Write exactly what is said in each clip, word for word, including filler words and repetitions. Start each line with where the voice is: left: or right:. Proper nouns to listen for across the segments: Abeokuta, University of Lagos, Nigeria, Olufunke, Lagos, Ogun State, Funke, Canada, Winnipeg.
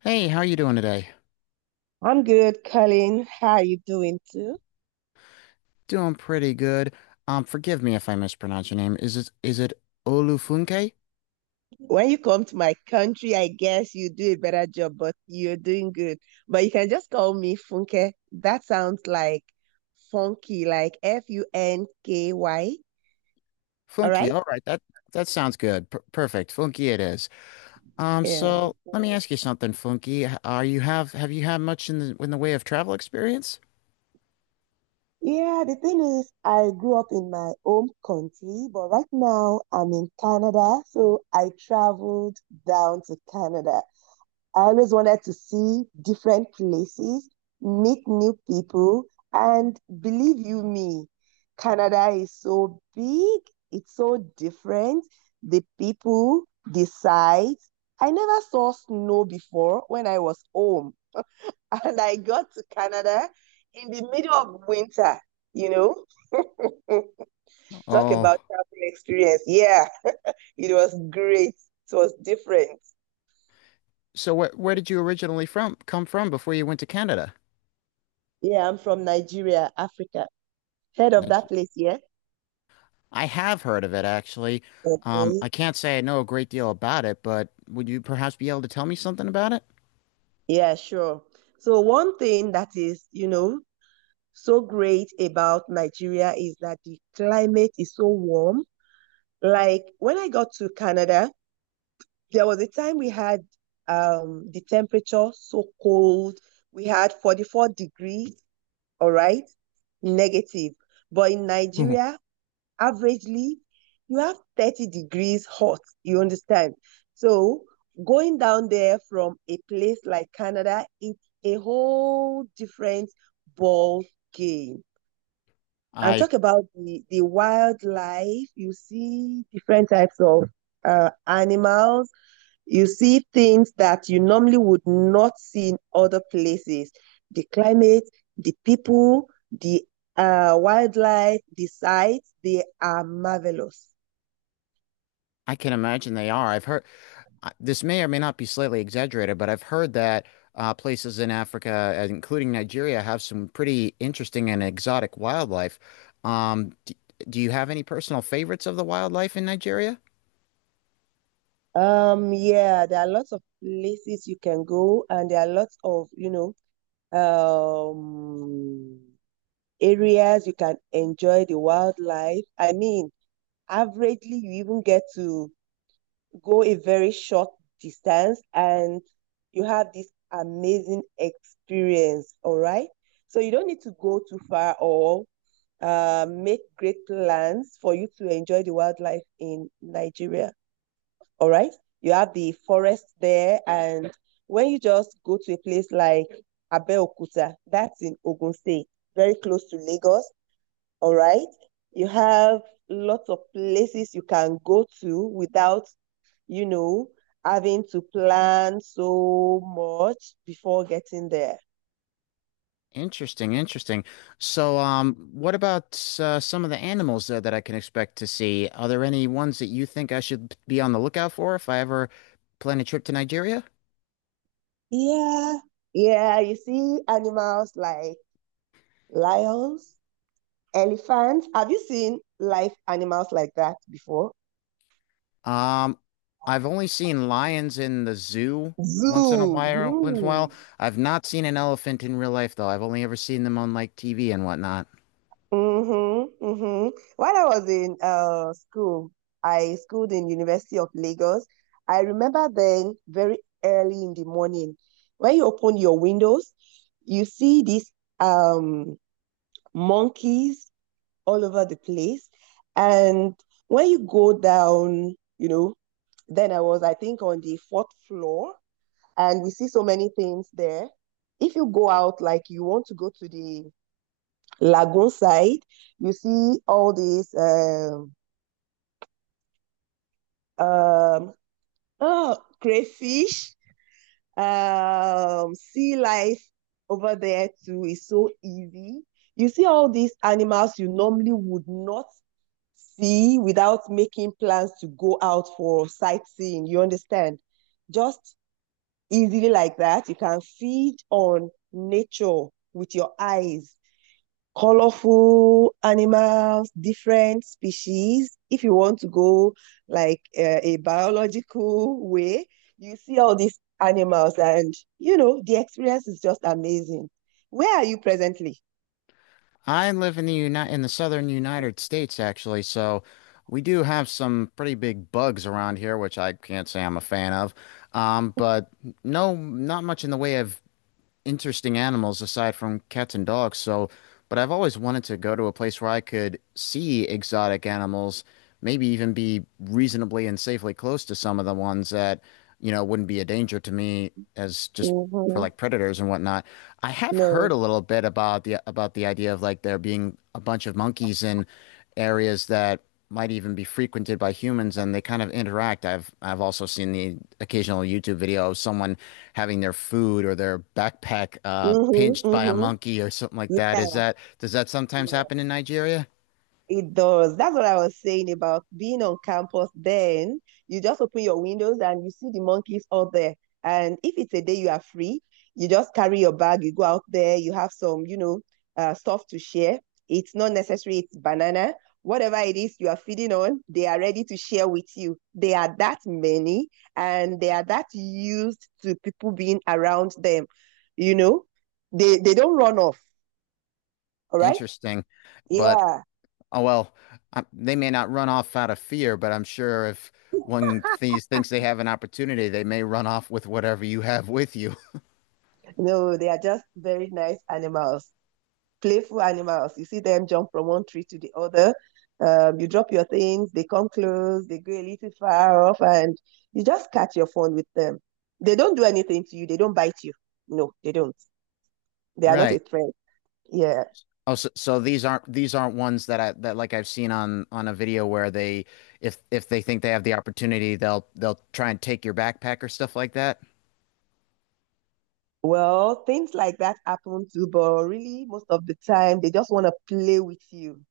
left: Hey, how are you doing today?
right: I'm good, Colin. How are you doing too?
left: Doing pretty good. Um, forgive me if I mispronounce your name. Is it is it Olufunke?
right: When you come to my country, I guess you do a better job, but you're doing good. But you can just call me Funke. That sounds like funky, like F U N K Y. All
left: Funky.
right: right?
left: All right, that that sounds good. Per perfect. Funky it is. Um,
right: Yeah.
left: so let me ask you something, Funky. H- Are you have have you had much in the in the way of travel experience?
right: Yeah, the thing is, I grew up in my home country, but right now I'm in Canada, so I traveled down to Canada. I always wanted to see different places, meet new people, and believe you me, Canada is so big, it's so different. The people, the sights. I never saw snow before when I was home, and I got to Canada in the middle of winter, you know. Talk about
left: Oh,
right: travel experience. Yeah, it was great. It was different.
left: so where where did you originally from come from before you went to Canada?
right: Yeah, I'm from Nigeria, Africa. Heard of that
left: Nige-
right: place, yeah?
left: I have heard of it actually. Um, I
right: Okay.
left: can't say I know a great deal about it, but would you perhaps be able to tell me something about it?
right: Yeah, sure. So one thing that is, you know, so great about Nigeria is that the climate is so warm. Like when I got to Canada, there was a time we had um the temperature so cold. We had forty-four degrees, all right, negative. But in Nigeria, averagely, you have thirty degrees hot, you understand? So going down there from a place like Canada, it's a whole different ball game. And
left: I
right: talk about the, the wildlife, you see different types of uh, animals, you see things that you normally would not see in other places. The climate, the people, the uh, wildlife, the sites, they are marvelous.
left: I can imagine they are. I've heard I- this may or may not be slightly exaggerated, but I've heard that uh, places in Africa, uh, including Nigeria, have some pretty interesting and exotic wildlife. Um, d Do you have any personal favorites of the wildlife in Nigeria?
right: Um, yeah, there are lots of places you can go, and there are lots of, you know, um, areas you can enjoy the wildlife. I mean, averagely, you even get to go a very short distance and you have this amazing experience. All right. So you don't need to go too far or uh, make great plans for you to enjoy the wildlife in Nigeria. All right. You have the forest there. And when you just go to a place like Abeokuta, that's in Ogun State, very close to Lagos, all right. You have lots of places you can go to without, you know, having to plan so much before getting there.
left: Interesting, interesting. So, um, what about uh, some of the animals there that I can expect to see? Are there any ones that you think I should be on the lookout for if I ever plan a trip to Nigeria?
right: Yeah. Yeah. You see animals like lions, elephants. Have you seen live animals like that before?
left: Um, I've only seen lions in the zoo once in a
right: Zoo.
left: while, once in a while.
right: Hmm.
left: I've not seen an elephant in real life though. I've only ever seen them on like T V and whatnot.
right: Mm-hmm, mm-hmm. When I was in uh school, I schooled in University of Lagos. I remember then very early in the morning, when you open your windows, you see these um monkeys all over the place. And when you go down, you know, then I was, I think, on the fourth floor, and we see so many things there. If you go out, like you want to go to the lagoon side, you see all these um, um, oh, crayfish, um, sea life over there too is so easy. You see all these animals you normally would not see without making plans to go out for sightseeing. You understand? Just easily like that, you can feed on nature with your eyes colorful animals, different species. If you want to go like uh, a biological way, you see all these animals, and you know, the experience is just amazing. Where are you presently?
left: I live in the United in the southern United States actually, so we do have some pretty big bugs around here, which I can't say I'm a fan of. Um, but no, not much in the way of interesting animals aside from cats and dogs. So, but I've always wanted to go to a place where I could see exotic animals, maybe even be reasonably and safely close to some of the ones that, you know, wouldn't be a danger to me as just for
right: Mm-hmm.
left: like predators and whatnot. I have heard
right: No.
left: a little bit about the about the idea of like there being a bunch of monkeys in areas that might even be frequented by humans and they kind of interact. I've I've also seen the occasional YouTube video of someone having their food or their backpack uh,
right: Mm-hmm.
left: pinched by a
right: Mm-hmm.
left: monkey or something like that. Is that Does that sometimes
right: Yeah.
left: happen in Nigeria?
right: It does. That's what I was saying about being on campus. Then you just open your windows and you see the monkeys out there. And if it's a day you are free, you just carry your bag, you go out there, you have some, you know, uh, stuff to share. It's not necessary, it's banana. Whatever it is you are feeding on, they are ready to share with you. They are that many and they are that used to people being around them. You know, they, they don't run off. All right.
left: Interesting, but
right: Yeah.
left: oh well, um, they may not run off out of fear, but I'm sure if one these thinks they have an opportunity, they may run off with whatever you have with you.
right: No, they are just very nice animals, playful animals. You see them jump from one tree to the other. Um, you drop your things, they come close, they go a little far off, and you just catch your phone with them. They don't do anything to you, they don't bite you. No, they don't. They are not
left: Right.
right: a threat. Yeah.
left: Oh, so, so these aren't these aren't ones that I that like I've seen on on a video where they if if they think they have the opportunity, they'll they'll try and take your backpack or stuff like that.
right: Well, things like that happen too, but really, most of the time, they just want to play with you,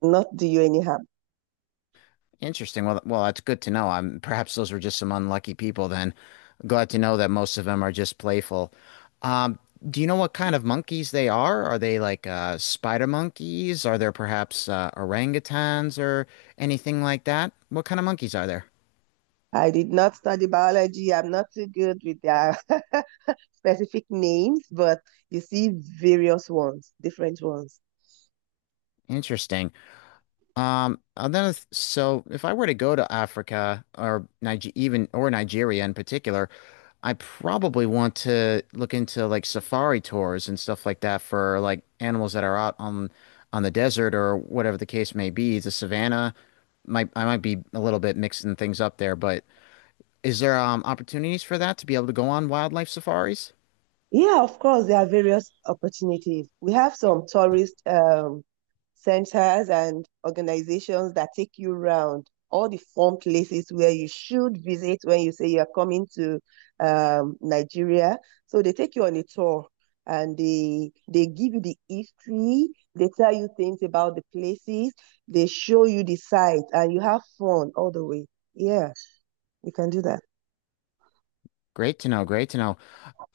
right: not do you any harm.
left: Interesting. Well, well, that's good to know. I'm perhaps those were just some unlucky people then. Glad to know that most of them are just playful. Um, do you know what kind of monkeys they are? Are they like uh, spider monkeys? Are there perhaps uh, orangutans or anything like that? What kind of monkeys are there?
right: I did not study biology. I'm not too good with their specific names, but you see various ones, different ones.
left: Interesting. Um, and then so if I were to go to Africa or Niger even or Nigeria in particular. I probably want to look into like safari tours and stuff like that for like animals that are out on on the desert or whatever the case may be. The savannah might I might be a little bit mixing things up there, but is there um opportunities for that to be able to go on wildlife safaris?
right: Yeah, of course, there are various opportunities. We have some tourist um, centers and organizations that take you around all the fun places where you should visit when you say you're coming to um, Nigeria. So they take you on a tour and they they give you the history, they tell you things about the places, they show you the site, and you have fun all the way. Yeah, you can do that.
left: Great to know, great to know.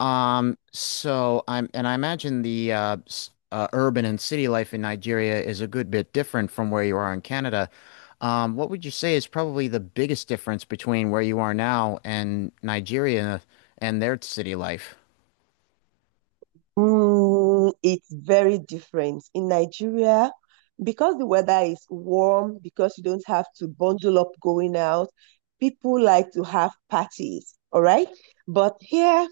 left: Um, so I'm, and I imagine the uh, s- uh, urban and city life in Nigeria is a good bit different from where you are in Canada. Um, what would you say is probably the biggest difference between where you are now and Nigeria and their city life?
right: Mm, it's very different. In Nigeria, because the weather is warm, because you don't have to bundle up going out, people like to have parties, all right? But here,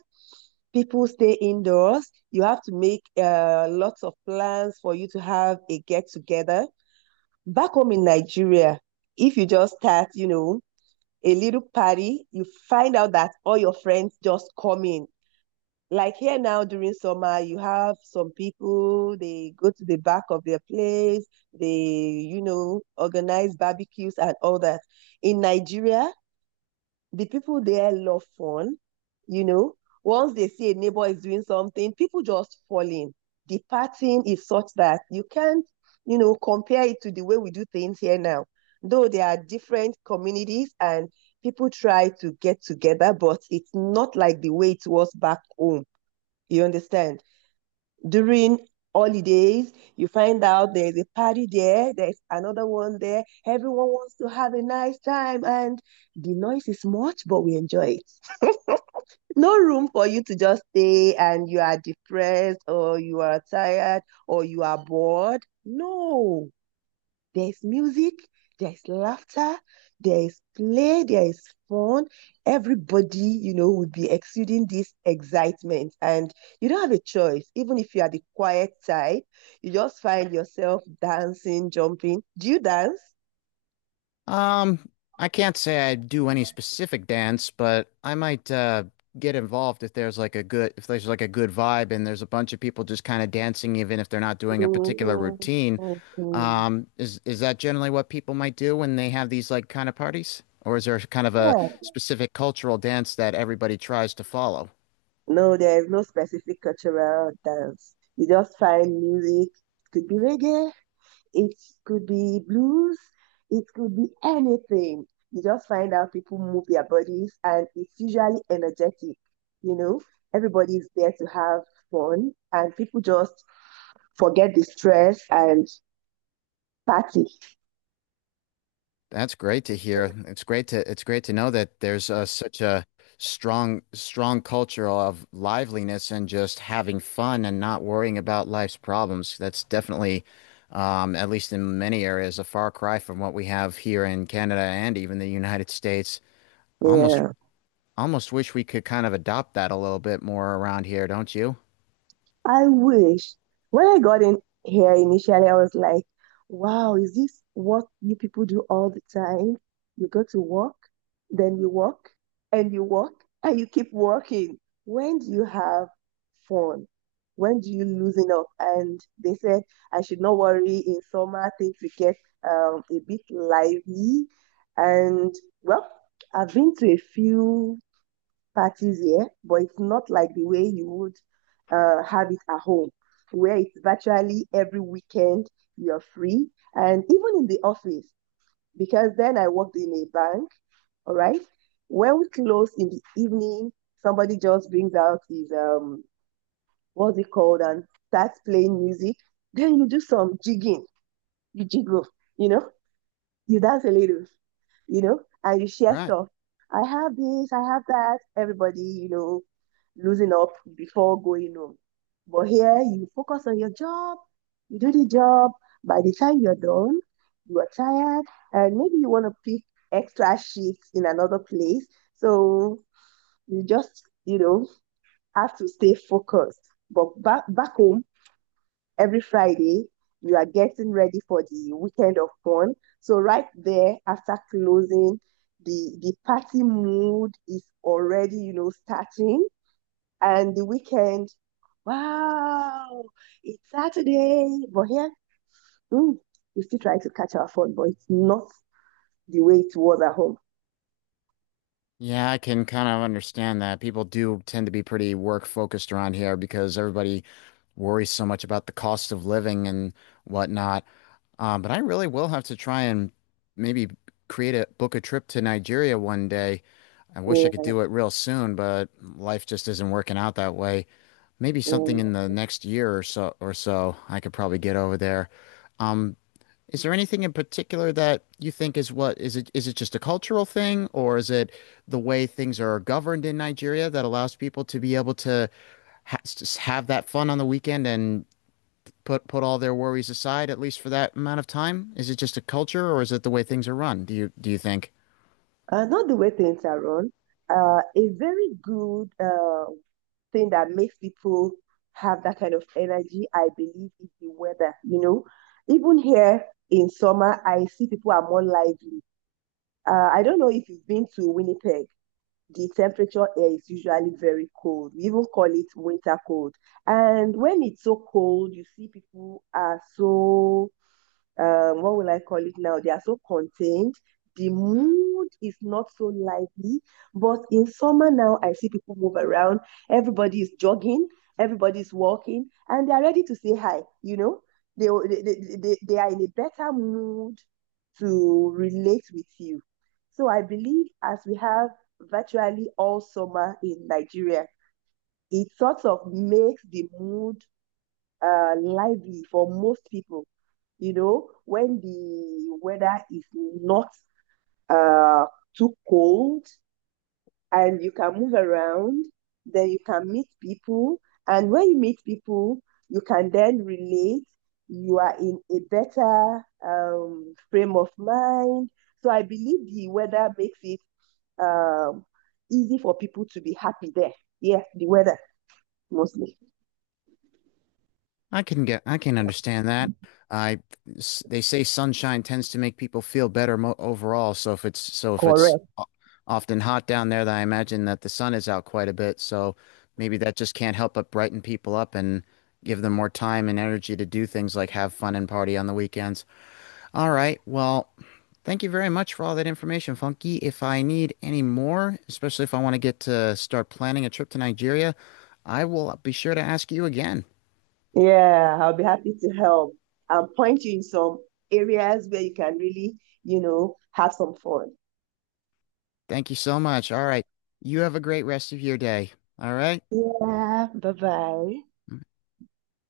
right: people stay indoors. You have to make uh, lots of plans for you to have a get together. Back home in Nigeria, if you just start, you know, a little party, you find out that all your friends just come in like here now during summer you have some people they go to the back of their place they you know organize barbecues and all that in nigeria the people there love fun you know once they see a neighbor is doing something people just fall in the pattern is such that you can't you know compare it to the way we do things here now though there are different communities and people try to get together but it's not like the way it was back home you understand? During holidays, you find out there's a party there, there's another one there. Everyone wants to have a nice time, and the noise is much, but we enjoy it. No room for you to just stay and you are depressed or you are tired or you are bored. No, there's music, there's laughter, there's play, there's fun. Everybody, you know, would be exuding this excitement. And you don't have a choice. Even if you are the quiet type, you just find yourself dancing, jumping. Do you dance?
left: Um, I can't say I do any specific dance, but I might uh get involved if there's like a good if there's like a good vibe and there's a bunch of people just kind of dancing even if they're not doing a particular
right: Mm-hmm.
left: routine.
right: Mm-hmm.
left: Um, is is that generally what people might do when they have these like kind of parties? Or is there kind of a
right: Yeah.
left: specific cultural dance that everybody tries to follow?
right: No, there is no specific cultural dance. You just find music. Could be reggae, it could be blues, it could be anything. You just find out people move their bodies and it's usually energetic, you know. Everybody's there to have fun and people just forget the stress and party.
left: That's great to hear. It's great to it's great to know that there's uh, such a strong strong culture of liveliness and just having fun and not worrying about life's problems. That's definitely, um, at least in many areas, a far cry from what we have here in Canada and even the United States. Almost
right: Yeah.
left: Almost wish we could kind of adopt that a little bit more around here, don't you?
right: I wish. When I got in here initially, I was like, wow, is this what you people do all the time? You go to work, then you work, and you work, and you keep working. When do you have fun? When do you loosen up? And they said, I should not worry. In summer, things will get um, a bit lively. And well, I've been to a few parties here, but it's not like the way you would uh, have it at home, where it's virtually every weekend you're free. And even in the office, because then I worked in a bank, all right? When we close in the evening, somebody just brings out his, um, what's it called, and starts playing music. Then you do some jigging, you jiggle, you know, you dance a little you know, and you share
left: Right.
right: stuff. I have this, I have that. Everybody, you know, losing up before going home. But here, you focus on your job, you do the job. By the time you're done, you are tired, and maybe you want to pick extra shifts in another place. So you just, you know, have to stay focused. But back back home, every Friday, you are getting ready for the weekend of fun. So right there after closing, the the party mood is already, you know, starting. And the weekend, wow, it's Saturday. But here, mm, we still try to catch our phone, but it's not the way it was at home.
left: Yeah, I can kind of understand that. People do tend to be pretty work focused around here because everybody worries so much about the cost of living and whatnot. Um, but I really will have to try and maybe create a book a trip to Nigeria one day. I wish I could
right: Yeah,
left: do it real soon, but life just isn't working out that way. Maybe something
right: yeah.
left: in the next year or so or so I could probably get over there. Um, Is there anything in particular that you think is what is it is it just a cultural thing or is it the way things are governed in Nigeria that allows people to be able to ha just have that fun on the weekend and put put all their worries aside at least for that amount of time? Is it just a culture or is it the way things are run? Do you do you think?
right: Uh, not the way things are run. Uh, a very good uh, thing that makes people have that kind of energy, I believe, is the weather. You know, even here in summer, I see people are more lively. Uh, I don't know if you've been to Winnipeg. The temperature air is usually very cold. We even call it winter cold. And when it's so cold, you see people are so um, what will I call it now? They are so contained. The mood is not so lively. But in summer now, I see people move around. Everybody is jogging. Everybody is walking, and they are ready to say hi. You know, they they, they, they are in a better mood to relate with you. So I believe as we have virtually all summer in Nigeria, it sort of makes the mood uh, lively for most people, you know, when the weather is not uh, too cold and you can move around, then you can meet people. And when you meet people, you can then relate. You are in a better um, frame of mind. So I believe the weather makes it um, easy for people to be happy there. Yeah, the weather mostly.
left: I can get, I can understand that. I, s- they say sunshine tends to make people feel better mo overall. So if it's, so if it's
right: Correct.
left: o- often hot down there, then I imagine that the sun is out quite a bit. So maybe that just can't help but brighten people up and give them more time and energy to do things like have fun and party on the weekends. All right. Well, thank you very much for all that information, Funky. If I need any more, especially if I want to get to start planning a trip to Nigeria, I will be sure to ask you again.
right: Yeah, I'll be happy to help and point you in some areas where you can really, you know, have some fun.
left: Thank you so much. All right. You have a great rest of your day. All right.
right: Yeah, bye bye.